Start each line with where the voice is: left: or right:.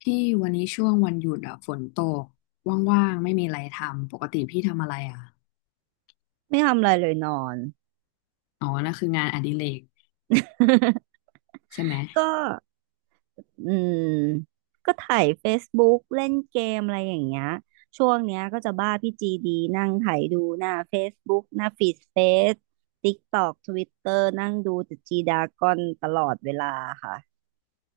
left: พี่วันนี้ช่วงวันหยุดอะฝนตกว่างๆไม่มีอะไรทำปกติพี่ทำอะไรอะ
right: ไม่ทำอะไรเลยนอน
left: อ๋อนั่นคืองานอดิเรก ใช่ไหม
right: ก็อืมก็ถ่าย Facebook เล่นเกมอะไรอย่างเงี้ยช่วงเนี้ยก็จะบ้าพี่จีดีนั่งถ่ายดูหน้า Facebook หน้าฟีดเฟซติ๊กตอกทวิตเตอร์นั่งดูแต่จีดากอนตลอดเวลาค่ะ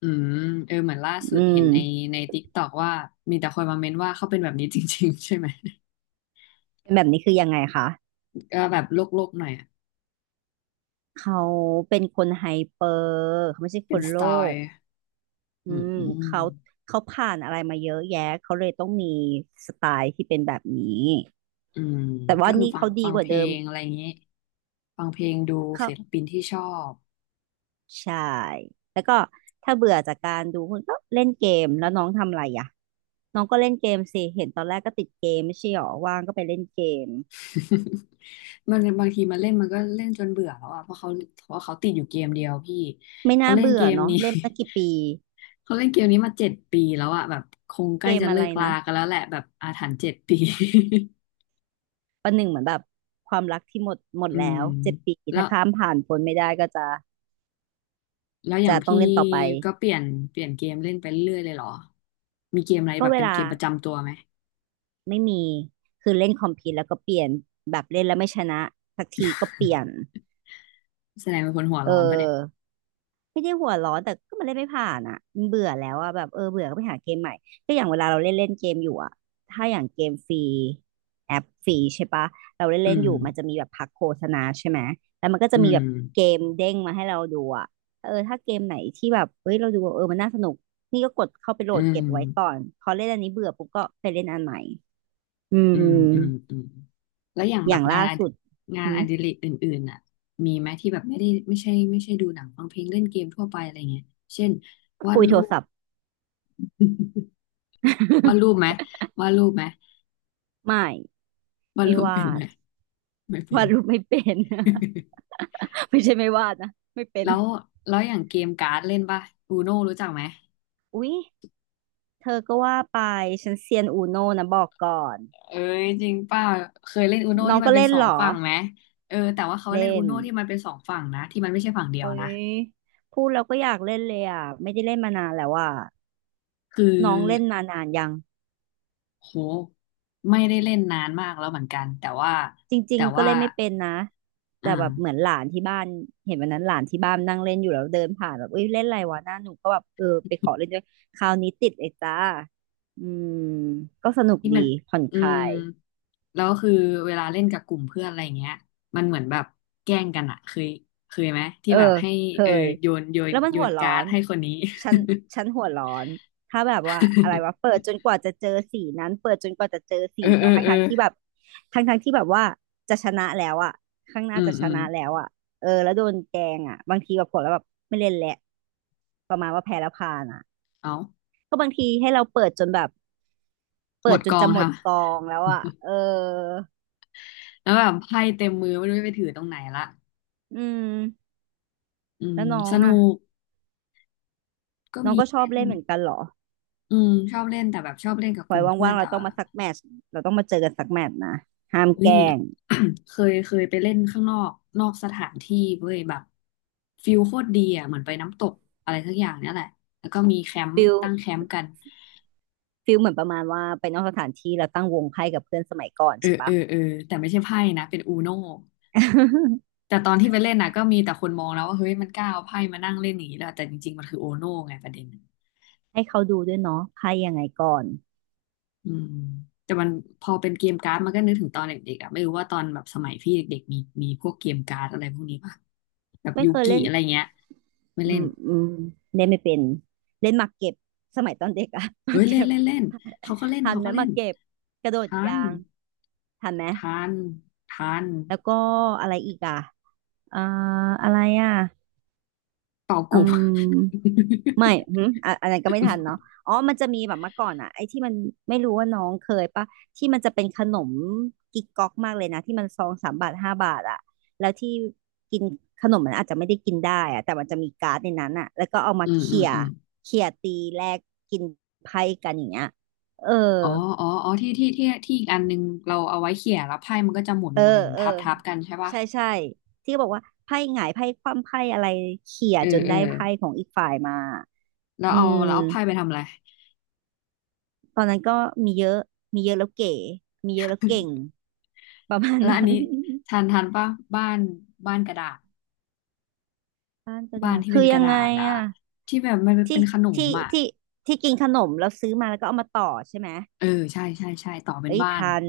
left: อืมเออเหมือนล่าสุ
right: อื
left: ดเห็
right: ม
left: นในติกตอกว่ามีแต่คนมาเม้นว่าเขาเป็นแบบนี้จริงๆ ใช่ไหม
right: เป็นแบบนี้คือยังไงคะ
left: ก็แบบโลกๆหน่อยอะ
right: เขาเป็นคนไฮเปอร์เขาไม่ใช่ค
left: เป็น
right: น
left: ส
right: โล
left: ไต
right: ก
left: ล์
right: อื
left: อืม
right: ม
left: อืม
right: เขาเขาผ่านอะไรมาเยอะแยะเขาเลยต้องมีสไตล์ที่เป็นแบบนี้
left: อืม
right: แต่
left: ก็
right: ว่า
left: คือ
right: นี่
left: ฟัง
right: เขาดี
left: ฟัง
right: ก
left: เพ
right: ว่า
left: ล
right: เดิม
left: งอะไรอย่างนี้ฟังเพลงดู
right: เขา
left: ศิลปินที่ชอบ
right: ใช่แล้วก็ถ้าเบื่อจากการดูคุณก็เล่นเกมแล้วน้องทำอะไรอ่ะน้องก็เล่นเกมสิเห็นตอนแรกก็ติดเกมไม่ใช่หรอว่างก็ไปเล่นเกม
left: มันบางทีมันเล่นมันก็เล่นจนเบื่อแล้วอ่ะเพราะเขาติดอยู่เกมเดียวพี่
right: ไม่
left: เขา
right: น่า
left: เล่น
right: เบื่
left: เก
right: อ
left: ม
right: เนาะ
left: นี้
right: เล่นมากี่ปี
left: เขาเล่นเกมนี้มาเจ็ดปีแล้วอ่ะแบบคงใก
right: เก
left: ล้
right: ม
left: จะ
right: อะ
left: เลิ
right: ไร
left: กลา
right: นะ
left: กันแล้วแหละแบบอาถรรพ์เจ็ดปี
right: ประหนึ่งเหมือนแบบความรักที่หมดหม ด
left: อื
right: แล้
left: ม
right: วเจ็ดปี
left: แล้
right: ถ้า
left: ว
right: ข้ามผ่านพ้นไม่ได้ก็จะ
left: อย่าง
right: จะต้อง
left: พี่
right: เล่นต่อไป
left: ก็เปลี่ยนเกมเล่นไปเรื่อยเลยเหรอมีเกมอะไร
right: ก็
left: แบบ
right: เว
left: เป็นเก
right: ลา
left: มประจำตัวไหม
right: ไม่มีคือเล่นคอมพิวแล้วก็เปลี่ยนแบบเล่นแล้วไม่ชนะสักทีก็เปลี่ยน
left: แสดงเป็นคนหัว
right: เออ
left: ร้อนปะเนี่ย
right: ไม่ได้หัวร้อนแต่ก็มันเล่นไม่ผ่านอ่ะมันเบื่อแล้วอ่ะแบบเออเบื่อก็ไปหาเกมใหม่ก็อย่างเวลาเราเล่นเล่นเกมอยู่อ่ะถ้าอย่างเกมฟรีแอปฟรีใช่ปะเราเล่น
left: อื
right: เล่น
left: ม
right: อยู่มันจะมีแบบพักโฆษณาใช่ไหมแล้วมันก็
left: อื
right: จะมีแบ
left: ม
right: บเกมเด้งมาให้เราดูอ่ะเออถ้าเกมไหนที่แบบเฮ้ยเราดูเออมันน่าสนุกนี่ก็กดเข้าไปโหล
left: อื
right: ด
left: ม
right: เก็บไว้ก่อนพอเล่นอันนี้เบื่อปุ๊บก็ไปเล่นอันใหม่อื
left: อื
right: ม
left: มอืมอืม แล้วอย่าง
right: อ
left: แบ
right: ย่า
left: บ
right: งล่าสุด
left: งาน
right: หื
left: อ
right: ม
left: ดิเรกอื่นๆน่ะมีไหมที่แบบไม่ใช่ดูหนังฟังเพลงเล่นเกมทั่วไปอะไรเงี้ยเช่นวา
right: คุ
left: ด
right: ยโท
left: รู
right: ร
left: ป
right: ศัพท์
left: วาดรูป ไหมวาดรูปไหม
right: ไม่
left: วาด
right: ไม่
left: รูปเป็น
right: วา
left: ไหม
right: ด
left: ไม่เป็
right: วา
left: น
right: ดรูปไม่เป็น ไม่ใช่ไม่วาดนะไม่เป็น
left: แล้วอย่างเกมการ์ดเล่นป่ะอูโน่รู้จักไหม
right: อุ๊ยเธอก็ว่าไปฉันเซียนอูโน่นะบอกก่อน
left: เอ้ยจริงป่ะเคยเล่นอูโน่
right: น้อ
left: ที่
right: ง
left: มั
right: ก็
left: นเป็น
right: เล่น
left: สอ
right: เห
left: ง
right: รอ
left: ฝั่งไหมเออแต่ว่าเขาเล่น
right: เล่
left: อู
right: น
left: โน่ที่มันเป็นสองฝั่งนะที่มันไม่ใช่ฝั่งเดียว
right: อุ๊
left: นะ
right: ยพูดแล้วก็อยากเล่นเลยอ่ะไม่ได้เล่นมานานแล้วอ่ะ
left: คือ
right: น้องเล่นมานานยัง
left: โหไม่ได้เล่นนานมากแล้วเหมือนกันแต่ว่า
right: จริ
left: แต่
right: งๆก็
left: ว่า
right: เล่นไม่เป็นนะแต่
left: อ่า
right: แบบเหมือนหลานที่บ้านเห็นวันนั้นหลานที่บ้านนั่งเล่นอยู่แล้วเดินผ่านแบบเอ้ยเล่นอะไรวะหน้าหนูก็แบบเออไปขอเล่นด้วยคราวนี้ติดเลยจ้าอืมก็สนุก
left: ที่
right: ดี
left: มัน
right: ผ่อน
left: อื
right: คลา
left: ม
right: ย
left: แล้วคือเวลาเล่นกับกลุ่มเพื่อนอะไรเงี้ยมันเหมือนแบบแกล้งกันอะเคยไหมที่
right: เออ
left: แบบให้
right: เค
left: เออ
right: ย
left: โยน
right: แล้วมันหัวร้อ
left: การ์ด
right: น
left: ให้คนนี้
right: ฉันฉันหัวร้อนถ้าแบบว่าอะไรวะเปิ ดจนกว่าจะเจอสีนั้นเปิดจนกว่าจะเจอสี
left: เออเอ
right: เนี้
left: อ
right: ยทั้ง
left: เออ
right: ทั้งที่แบบทั้งที่แบบว่าจะชนะแล้วอะข้างห
left: อื
right: น้า
left: ม
right: จะช
left: อืม
right: นะแล้วอะเออแล้วโดนแกงอะบางทีแบบผลแล้วแบบไม่เล่นแหละประมาณว่าแพ้แล้วพานอะ
left: เอา
right: ก็บางทีให้เราเปิดจนแบบ
left: หม
right: เปิด
left: ด
right: จ
left: ก
right: น
left: อ
right: จะ
left: ง
right: หม
left: ท
right: ดกองแล้วอะเออ
left: ำแล้วแบบไพ่เต็มมือไม่รู้จะไปถือตรงไหนละ
right: อืม
left: อื
right: แล้
left: ม
right: วน้อ
left: ส
right: ง
left: นุ
right: อะ
left: กก็
right: น้อง
left: มี
right: ก็ชอบ
left: เล่น
right: เล่นเหมือนกันเหรอ
left: อืมชอบเล่นแต่แบบชอบเล่นกับ
right: พล
left: ก
right: อย
left: ลุ่มเพื่อ
right: ว่า
left: น
right: งๆ
left: แต่
right: เราต้องมาสักแมตช์เราต้องมาเจอกันสักแมตช์นะห้าม
left: อุ้
right: แก
left: ย
right: ล้ง
left: เคยไปเล่นข้างนอกนอกสถานที่เว้ยแบบฟิลโคตรดีอ่ะเหมือนไปน้ำตกอะไรสักอย่างเนี่ยแหละแล้วก็มีแคมป์
right: ฟิล
left: ตั้งแคมป์กัน
right: ฟิลเหมือนประมาณว่าไปนอกสถานที่แราตั้งวงไพ่กับเพื่อนสมัยก่อน
left: เออ
right: ใช่
left: เอ
right: ปะ
left: อเออแต่ไม่ใช่ไพ่นะเป็นอูโน่ แต่ตอนที่ไปเล่นนะก็มีแต่คนมองแล้วว่าเฮ้ยมันกล้าเอาไพ่มานั่งเล่นอย่างนี้แล้วแต่จริงๆมันคืออูโน่ไงประเด็น
right: ให้เขาดูด้วยเนาะไพ่ยังไงก่อน
left: อืมแต่มันพอเป็นเกมการ์ดมันก็นึกถึงตอนเด็กๆอ่ะไม่รู้ว่าตอนแบบสมัยพี่เด็กๆมีพวกเกมการ์ดอะไรพวกนี้ป่ะแบบ
right: ไม่
left: ยู
right: เคย
left: กิ
right: เล่น
left: อะไรเงี้ยไม่
right: อื
left: เล่น
right: มอืมเล่นไม่เป็นเล่นหมากเก็บสมัยตอนเด็กอะ หมา
left: เฮ้
right: ก
left: ยเล่
right: เก็
left: น
right: บ
left: เล่นเล่น
right: ทัน
left: เขา
right: ไหม
left: ก็
right: ห
left: เล่
right: มา
left: น
right: กเก็บกระโดด
left: ทา
right: ยา
left: น
right: งทันไหม
left: ทันทัน
right: แล้วก็อะไรอีกอะอ่าอะไรอะ
left: เป่าก
right: อื
left: บ
right: ม ไม่หืมอะอะไรก็ไม่ทันเนาะอ๋อมันจะมีแบบเมื่อก่อนอะไอ้ที่มันไม่รู้ว่าน้องเคยปะที่มันจะเป็นขนมกิ๊กก๊อกมากเลยนะ ที่มันซองสามบาทห้าบาทอะแล้วที่กินขนมมันอาจจะไม่ได้กินได้อะแต่มันจะมีการ์ดในนั้นอะแล้วก็เอา มา
left: อืมอื
right: เขี่
left: ม
right: ย
left: อืม
right: เขี่ยตีแลกกินไพ่กันอย่างเงี้ยเออ
left: อ๋ออ๋ออ๋อที่อีกอันนึงเราเอาไว้เขี่ยแล้วไพ่มันก็จะหมุน
right: เออ
left: หมุนหมุน
right: เออ
left: ทับทับกันใช่ป่ะ
right: ใช่ใช่ที่บอกว่าไพ่หงายไพ่คว่ำไพ่อะไรเขี่ย
left: เออ
right: จน
left: เออ
right: ได้ไพ่ของอีกฝ่ายมา
left: แล้ว
right: อื
left: เอา
right: ม
left: ไพ่ไปทำอะไร
right: ตอนนั้นก็มีเยอะ มีเยอะแล้วเก๋มีเยอะแล้วเก่งประมาณ
left: แล้วอัน
right: นั้น
left: นี้ทันทันป่ะบ้านกระดาษ
right: บ้านกระ
left: บ้าน
right: ดาษ
left: ที่เป็
right: คื
left: น
right: อ
left: ก
right: ยั
left: ระ
right: ง
left: ดา
right: ไง
left: ษอ่ะ
right: อะ
left: ที่แบบมันเป็
right: ที่
left: นขนม
right: ที่
left: อ่ะ
right: ที่ที่กินขนมแล้วซื้อมาแล้วก็เอามาต่อใช่ไหม
left: เออใช่ใช่ใช่ต่อเป็น
right: เอ้ย
left: บ้าน
right: ทัน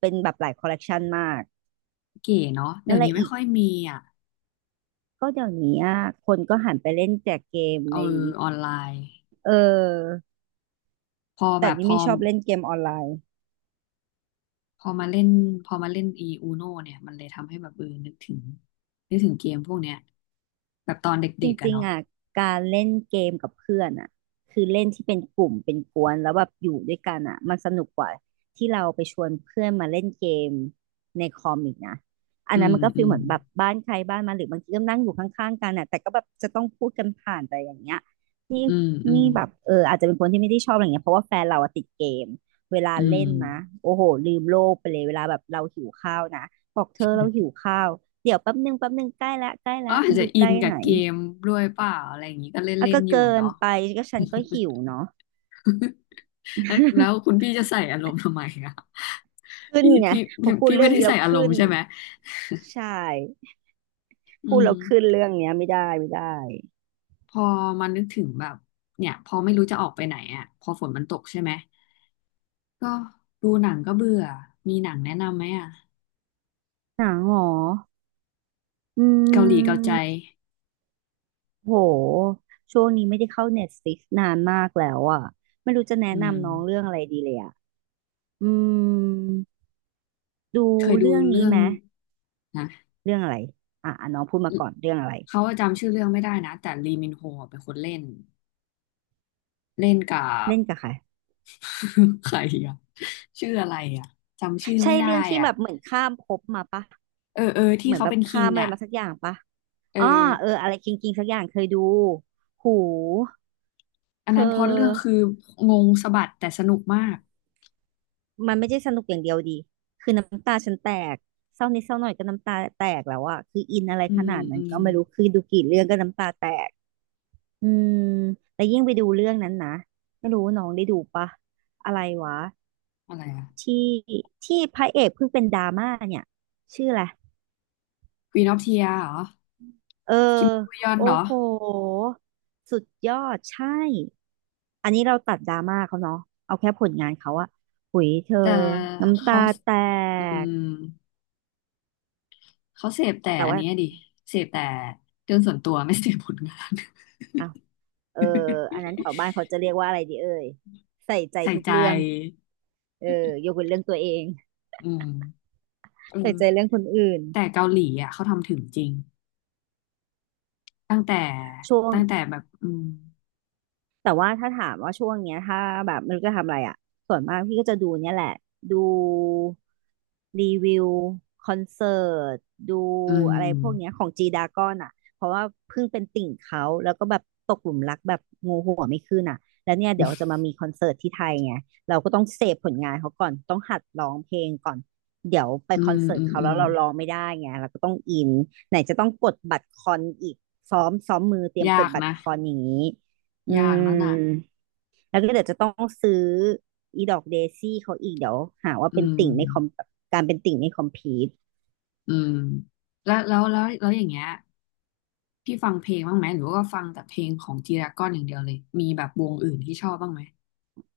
right: เป็นแบบหลายคอลเลกชันมาก
left: เก๋เนาะเดี๋
right: นั่
left: ย
right: น
left: ว
right: แห
left: นี้
right: ละ
left: ไม่
right: อีก
left: ค่อยมีอ่ะ
right: ก็เดี๋ยวนี้อะคนก็หันไปเล่นแจกเกม
left: เอ
right: ใน
left: อออนไลน์
right: เออ
left: พอแบ
right: แต่
left: บ
right: นี่ไม่ชอบเล่นเกมออนไลน์
left: พอมาเล่นอีอูโนเนี่ยมันเลยทำให้แบบเออนึกถึงเกมพวกเนี้ยแบบตอน
right: จ
left: เด็กๆอะ
right: ริง
left: เนาะ
right: ๆอ่ะการเล่นเกมกับเพื่อนอ่ะคือเล่นที่เป็นกลุ่มเป็นกวนแล้วแบบอยู่ด้วยกันอ่ะมันสนุกกว่าที่เราไปชวนเพื่อนมาเล่นเกมในคอมอีกนะอั
left: อื
right: นนั้น
left: ม
right: มันก็
left: อื
right: ฟีล
left: ม
right: เหมือนแบบบ้านใครบ้านมันหรือบางทีก็นั่งอยู่ข้างๆกันอ่ะแต่ก็แบบจะต้องพูดกันผ่านไปอย่างเงี้ยนี่
left: อืมอืม
right: นี่แบบเอออาจจะเป็นคนที่ไม่ได้ชอบอะไรเงี้ยเพราะว่าแฟนเราอะติดเกม เวลา
left: อืม
right: เล่นนะโอ้โหลืมโลกไปเลยเวลาแบบเราหิวข้าวนะบอกเธอเราหิวข้าวเดี๋ยวแป๊บนึงแป๊บนึงใกล้ละใกล้
left: ก็
right: ละ
left: อาจ
right: ไม่
left: จะ
right: รู้
left: อิ
right: ใก
left: น
right: ล้
left: กับ
right: ไหน
left: เกมด้วยเปล่าอะไรอย่างงี้ก็เล่น
right: อ่ะ
left: เล่น
right: ก็
left: อยู่
right: เกิน
left: เนาะ
right: ไปก็ฉันก็หิวเนาะ
left: แล้วคุณ พี่จะใส่อารมณ์ทำไมอะ
right: ขึ้น
left: พี่
right: ไง
left: พี่
right: พอพูดเรื่
left: ไม่
right: อง
left: ได้
right: นี้แล้
left: ใส่
right: ว
left: อารม
right: ขึ้
left: ณ์
right: น
left: ใช่ไหม
right: ใช่
left: อื
right: พูด
left: ม
right: แล้วขึ้นเรื่องเนี้ยไม่ได้
left: พอมันนึกถึงแบบเนี่ยพอไม่รู้จะออกไปไหนอะพอฝนมันตกใช่ไหม ก็ดูหนังก็เบื่อ มีหนังแนะนำไหมอ่ะ
right: หนังเหรออื
left: เกาหลีเกา
right: ม
left: ใจ
right: โหช่วงนี้ไม่ได้เข้า Netflixนานมากแล้วอ่ะไม่รู้จะแนะ
left: อืม
right: นำน้องเรื่องอะไรดีเลยอ่ะอืมดู
left: เคยดู
right: เรื่องนี้
left: เรื่อง
right: ไหม
left: นะ
right: เรื่องอะไรอ่ะอ่ะน้องพูดมาก่อนเรื่องอะไร
left: เขาจำชื่อเรื่องไม่ได้นะแต่ลีมินโฮเป็นคนเล่นเล่นกับ
right: เล่นกับใคร
left: ใครอ่ะชื่ออะไรอ่ะจำชื่อ
right: ใช่
left: ไม่ได้
right: เรื่องที่
left: อ่ะ
right: แบบเหมือนข้ามภพมาปะ
left: เออเออที่
right: เหมือน
left: เขา
right: แบบ
left: เป็นคิ
right: ข้า
left: ง
right: มอะไร
left: อ่ะ
right: มาสักอย่างปะ
left: เออ
right: อ้ออะไรกิงกิงสักอย่างเคยดูหู
left: อัน
right: เธอ
left: นั้นพล็อตเรื่องคืองงสะบัดแต่สนุกมาก
right: มันไม่ใช่สนุกอย่างเดียวดีคือน้ำตาฉันแตกเศร้านิดเศร้าหน่อยก็น้ำตาแตกแล้วอะคืออินอะไร
left: อื
right: ข
left: ม
right: นาดนั้
left: อื
right: น
left: ม
right: ก็ไม่รู้คือดูกี่เรื่องก็น้ำตาแตกอืมแล้วยิ่งไปดูเรื่องนั้นนะไม่รู้น้องได้ดูปะอะไรวะ
left: อะไรอ่ะ
right: ที่ที่พระเอกเพิ่งเป็นดราม่าเนี่ยชื่ออะไร
left: Queen of Tears เหรอ
right: เออ
left: คิมบูยอน
right: โอ้
left: เหรอ
right: โหสุดยอดใช่อันนี้เราตัดดราม่าเขาเนาะเอาแค่ผลงานเขาอะหุยเธอ
left: แต่
right: น้ำตา
left: เขา
right: แต
left: อื
right: ก
left: ม เขาเสพแต่
right: แต่
left: อัน
right: ว่า
left: นี้ดิเสพแต่เรื่องส่วนตัว ไม่เสพผลงาน
right: อ้าวเอออันนั้นแถวบ้าน เขาจะเรียกว่าอะไรดีเอ่ยใส่ใจ
left: ใส่
right: ทุก
left: ใจ
right: เรื่องเออยกเว้นเรื่องตัวเอง
left: อืมเอ
right: ใส่
left: อ
right: ใจเรื่องคนอื่น
left: แต่เกาหลีอ่ะเขาทำถึงจริงตั้งแต่
right: ช่วง
left: แบบอืม
right: แต่ว่าถ้าถามว่าช่วงเนี้ยถ้าแบบไม่รู้จะทำอะไรอ่ะส่วนมากพี่ก็จะดูเนี่ยแหละ ดูรีวิวคอนเสิร์ตดู
left: อื
right: อะไรพวกเนี้ย
left: ม
right: ของจีดากอนอ่ะเพราะว่าเพิ่งเป็นติ่งเขาแล้วก็แบบตกหลุมรักแบบงูหัวไม่ขึ้นอ่ะแล้วเนี่ยเดี๋ยวจะมามีคอนเสิร์ตที่ไทยไงเราก็ต้องเสพผลงานเขาก่อนต้องหัดร้องเพลงก่อนเดี๋ยวไป
left: อื
right: คอน
left: ม
right: เสิร์ต
left: อืม
right: เขา
left: อื
right: แล้ว
left: ม
right: เราร้องไม่ได้ไงเราก็ต้องอินไหนจะต้องกดบัตรคอนอีกซ้อมมือเตรียมก
left: ยา
right: ด
left: ก
right: บัตร
left: นะ
right: คอนอย่างนี้ อื
left: ยาก
right: ม
left: นั่นน่ะ
right: แล้วก็เดี๋ยวจะต้องซื้ออีดอกเดซี่เขาอีกเดี๋ยวหาว่า
left: อื
right: เป็น
left: ม
right: ติ่งไม่คอมแบบการเป็นติ่งไม่คอมพีท
left: อืมแล้วอย่างเงี้ยพี่ฟังเพลงบ้างไหมหรือว่าฟังแต่เพลงของจีราก้อนอย่างเดียวเลยมีแบบวงอื่นที่ชอบบ้างไหม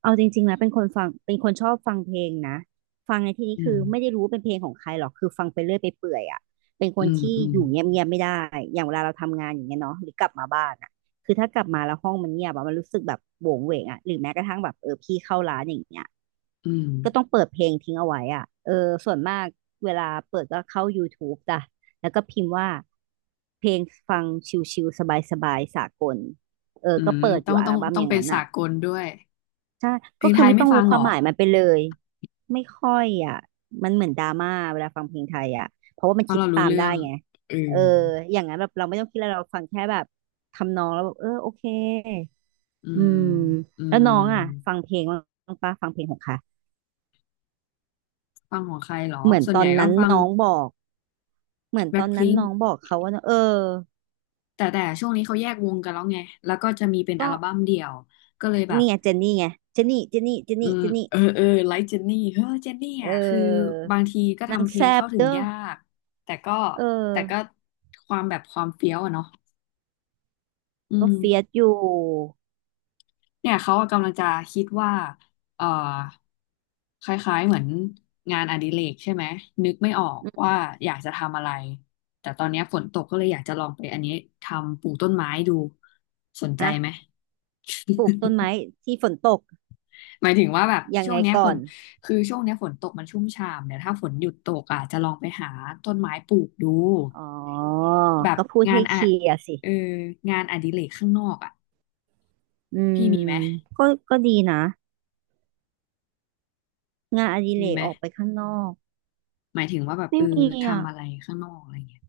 right: เอาจริงๆนะเป็นคนฟังเป็นคนชอบฟังเพลงนะฟังในที่นี้
left: อื
right: คื
left: ม
right: อไม่ได้รู้ว่าเป็นเพลงของใครหรอกคือฟังไปเรื่อยไปเปื่อยอ่ะเป็นค
left: อื
right: น
left: ม
right: ที่
left: อืม
right: อยู่เงียบๆไม่ได้อย่างเวลาเราทำงานอย่างเงี้ยเนาะหรือกลับมาบ้านอ่ะคือถ้ากลับมาแล้วห้องมันเงียบอะมันรู้สึกแบบโหวงเหวงอ่ะหรือแม้กระทั่งแบบเออพี่เข้าร้านอย่างเงี้ย
left: อืม
right: ก็ต้องเปิดเพลงทิ้งเอาไว้อ่ะเออส่วนมากเวลาเปิดก็เข้า YouTube จ้ะแล้วก็พิมพ์ว่าเพลงฟังชิลๆสบายๆสากลเออ
left: อื
right: ก็
left: ม
right: เปิดอ
left: ต้อ
right: ยู่
left: ง
right: อั
left: ต้อ
right: ล
left: ง
right: บั้ม
left: ต้อ
right: อ
left: ง
right: ย่าง
left: เป็น
right: นั้น
left: สา
right: อ่ะ
left: กลด้วย
right: ใช่
left: เพ
right: ก็
left: ลง
right: คื
left: ไท
right: อ
left: ย
right: ไม่
left: ไม่
right: ต้อง
left: ฟั
right: รู้
left: ง
right: ค
left: เหร
right: วาม
left: อ
right: หมายมันไปเลยไม่ค่อยอ่ะมันเหมือนดราม่าเวลาฟังเพลงไทยอ่ะเพราะว่ามัน
left: เพราะ
right: คิด
left: เรารู้
right: ตาม
left: เรื่
right: ได้
left: อง
right: ไง
left: อื
right: เอ
left: ม
right: ออย่างนั้นแบบเราไม่ต้องคิดอะไรเราฟังแค่แบบทำนองแล้วแบบเออโอเค
left: อื
right: อื
left: ม
right: ม
left: อื
right: แล้ว
left: ม
right: น้องอ่ะฟังเพลงบ้างปะฟังเพลงของค่ะ
left: ฟังของใครเหรอ
right: เหมือน
left: ส่ว
right: ต
left: น
right: อ
left: ใหญ่
right: น
left: ก็
right: นั้น
left: ฟัง
right: น้องบอก เหมือนต
left: แบ็ค
right: อนนั้
left: พิ
right: น
left: ง
right: น้
left: ค์
right: องบอกเขาว่าเออ
left: แต่ช่วงนี้เขาแยกวงกันแล้วไงแล้วก็จะมีเป็นอั
right: ก็
left: ลบั้มเดี่ยวก็เลยแบบ
right: นี่ไงเจนนี่ไงเจนนี่เจนนี่เจน
left: อื
right: นี่
left: ม
right: เจนนี่
left: เออไลค์เจนนี่เฮ้อเจนนี่
right: เ
left: อ่ะคือ
right: ออ
left: บางทีก็
right: นาง
left: ทำเพล
right: แซ
left: ง
right: บ
left: เข้าถึง
right: เด้อ
left: ยากแต่ก็
right: เออ
left: แต่ก็ความแบบความเฟี้ยวอะเนาะอื
right: ก็
left: ม
right: เฟียสอยู่
left: เนี่ยเขากำลังจะคิดว่าเอ่อคล้ายๆเหมือนงานอดิเรกใช่ไหมนึกไม่ออก
right: อื
left: ว่า
right: ม
left: อยากจะทำอะไรแต่ตอนเนี้ยฝนตกก็เลยอยากจะลองไปอันนี้ทำปลูกต้นไม้ดูสนใจไห
right: อะ
left: ม
right: ปลูกต้นไม้ที่ฝนตก
left: หมายถึงว่าแบบ
right: ยัง
left: ช่ว
right: ไง
left: งเนี้ยฝ
right: ก่อ
left: น
right: น
left: คือช่วงเนี้ยฝนตกมันชุ่มฉ่ำเดี๋ยวถ้าฝนหยุดตกอ่ะจะลองไปหาต้นไม้ปลูกดู
right: อ๋อ
left: แบบ
right: ก็พูด
left: งาน
right: ให้
left: อะ
right: เคลียร์สิ
left: เอองานอดิเรกข้างนอกอ่ะ
right: อื
left: พี่มี
right: ม
left: ไหม
right: ก็ก็ดีนะงานอดิเร
left: มี
right: ก
left: ไหม
right: ออกไปข้างนอก
left: หมายถึงว่าแบบ
right: ไม่
left: เออ
right: มีอ่ะ
left: ทำอะไรข้างนอกอะไรเงี้ย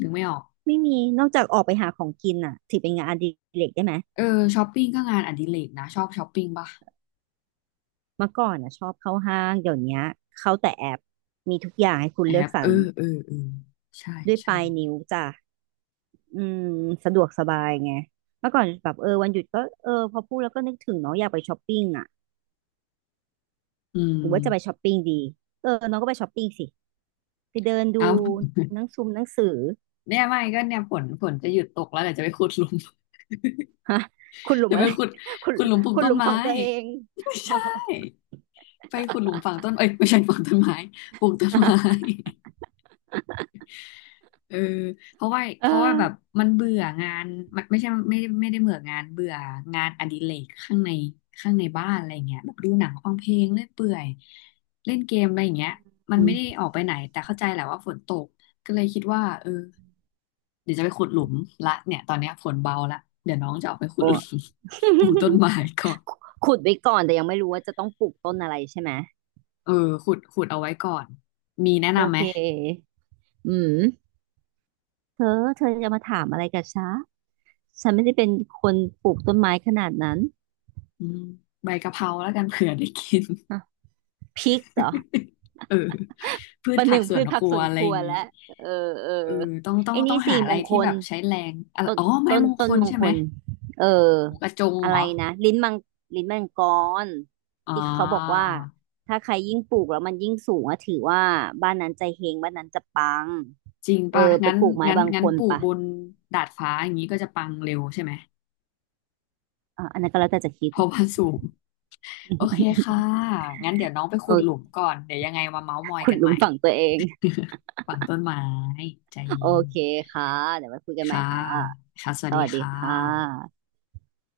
left: นึกไม่ออก
right: ไม่มีนอกจากออกไปหาของกินอ่ะถือเป็นงานอดิเรกได้ไหม
left: เออช้อปปิ้งก็งานอดิเรกนะชอบช้อปปิ้งป่ะ
right: เมื่อก่อนอ่ะชอบเข้าห้างเดี๋ยวเนี้ยเข้าแต่แอปมีทุกอย่างให้คุณ
left: แอ
right: เลือก
left: บ
right: สร
left: เอ
right: ร
left: อเออเออใช่
right: ด้วยป
left: ใช่
right: ลายนิ้วจ้ะอืมสะดวกสบายไงเมื่อก่อนแบบเออวันหยุดก็เออพอพูดแล้วก็นึกถึงเนาะอยากไปช้อปปิ้งอ่ะ
left: อื
right: หรือว่าจะไปช้
left: ม
right: อปปิ้งดีเออน้องก็ไปช้อปปิ้งสิไปเดินดู
left: เอา
right: หนังซุมหนังสือ
left: เนี่ยไม่ก็เนี่ยฝนจะหยุดตกแล้วเดี๋ยวจะไปขุดหลุม
right: คุณหลุ ม
left: จะ
right: อะ
left: ไป
right: ไร
left: ขุด
right: คุณ
left: ขุดหลุมปลูก
right: คุณ
left: ต้
right: ห
left: น
right: ลุม
left: ไม้
right: ฝังตัวเอง
left: ไม่ใช่ ไปขุดหลุมฝังต้นเอ้ยไม่ใช่ ฝังต้นไม้ปลูกต้นไม้ เออเพราะว่า
right: เอ
left: เพราะ
right: อ
left: ว่าแบบมันเบื่องานมันไม่ใช่ไม่ได้เบื่องานเบื่องานอดิเรกข้างในข้างในบ้านอะไรเงี้ยแบบดูหนังฟังเพลงเล่นเปื่อยเล่นเกมอะไรอย่างเงี้ยมัน
right: อื
left: ไม่
right: ม
left: ได้ออกไปไหนแต่เข้าใจแหละว่าฝนตกก็เลยคิดว่าเออเดี๋ยวจะไปขุดหลุมละเนี่ยตอนเนี้ยฝนเบาละเดี๋ยวน้องจะออกไปขุด
right: โอ้
left: หลุม ปลูกต้นไม้ก่อน
right: ขุดไว้ก่อนแต่ยังไม่รู้ว่าจะต้องปลูกต้นอะไรใช่ไหม
left: เออขุดเอาไว้ก่อนมีแนะ
right: โอ
left: นำไหม
right: เคอืม เธอจะมาถามอะไรกับฉันฉันไม่ได้เป็นคนปลูกต้นไม้ขนาดนั้น
left: อืมใบกะเพราแล้วกันเผื่อได้กิน
right: อ่ะพริกเหรอ
left: เออพื
right: ป
left: ช
right: ระห
left: ผัก
right: นึ่ง
left: สว
right: พื
left: น
right: ชผั
left: ค
right: ก
left: รั
right: ส
left: ว
right: วน
left: อะ
right: ค
left: ไรอ
right: รัว
left: ย่างนี้
right: แล้วเออเอ
left: เอ
right: อ
left: อต้องต้อง
right: ไอ้
left: ต้อ
right: นี่
left: งหา
right: สี่
left: อะ
right: ม
left: ไร
right: งค
left: ที่แบ
right: ล
left: บใช้แรงอะไร
right: ต้น
left: อ๋อไม้
right: ต้น
left: มงค
right: ต้น
left: ล
right: มง
left: ใช่
right: ค
left: ไหม
right: ลเออ
left: หมูกระจง
right: อะ
left: เหร
right: ไร
left: อ
right: นะ ลิ้นมังลิ้นมังกร
left: อ๋อ
right: ที่เขาบอกว่า ถ้าใครยิ่งปลูกแล้วมันยิ่งสูงอะถือว่าบ้านนั้นใจเฮงบ้านนั้นจะปัง
left: จริง
right: เอ
left: ป่ะ
right: อไป
left: งั้น
right: ปลูกไม้
left: งั้น
right: บาง
left: งั้
right: ค
left: น
right: น
left: ปลูก
right: ปะ
left: บนดาดฟ้าอย่างนี้ก็จะปังเร็วใช่ไหม
right: อ่ะอันนั้นก็แล้วแต่จะคิ
left: เพ
right: ด
left: ราะว่าสูงโอเคค่ะ งั้นเดี๋ยวน้องไปขุ
right: เอ
left: ด
right: อ
left: หลุมก่อนเดี๋ยวยังไงมาเม้าท์มอย
right: ขุด
left: กัน
right: ห
left: ให
right: ลุ
left: ม่
right: มฝังตัวเอง
left: ฝั่งต้นไม้ใจ
right: โอ
left: เย็น
right: เคค่ะเดี๋ยวไว้คุยกันใหม่
left: ค่ะ
right: ค่ะ
left: ค่ะสวั
right: ส
left: สดี
right: วัสดี
left: ค่
right: ค่ะ
left: ะ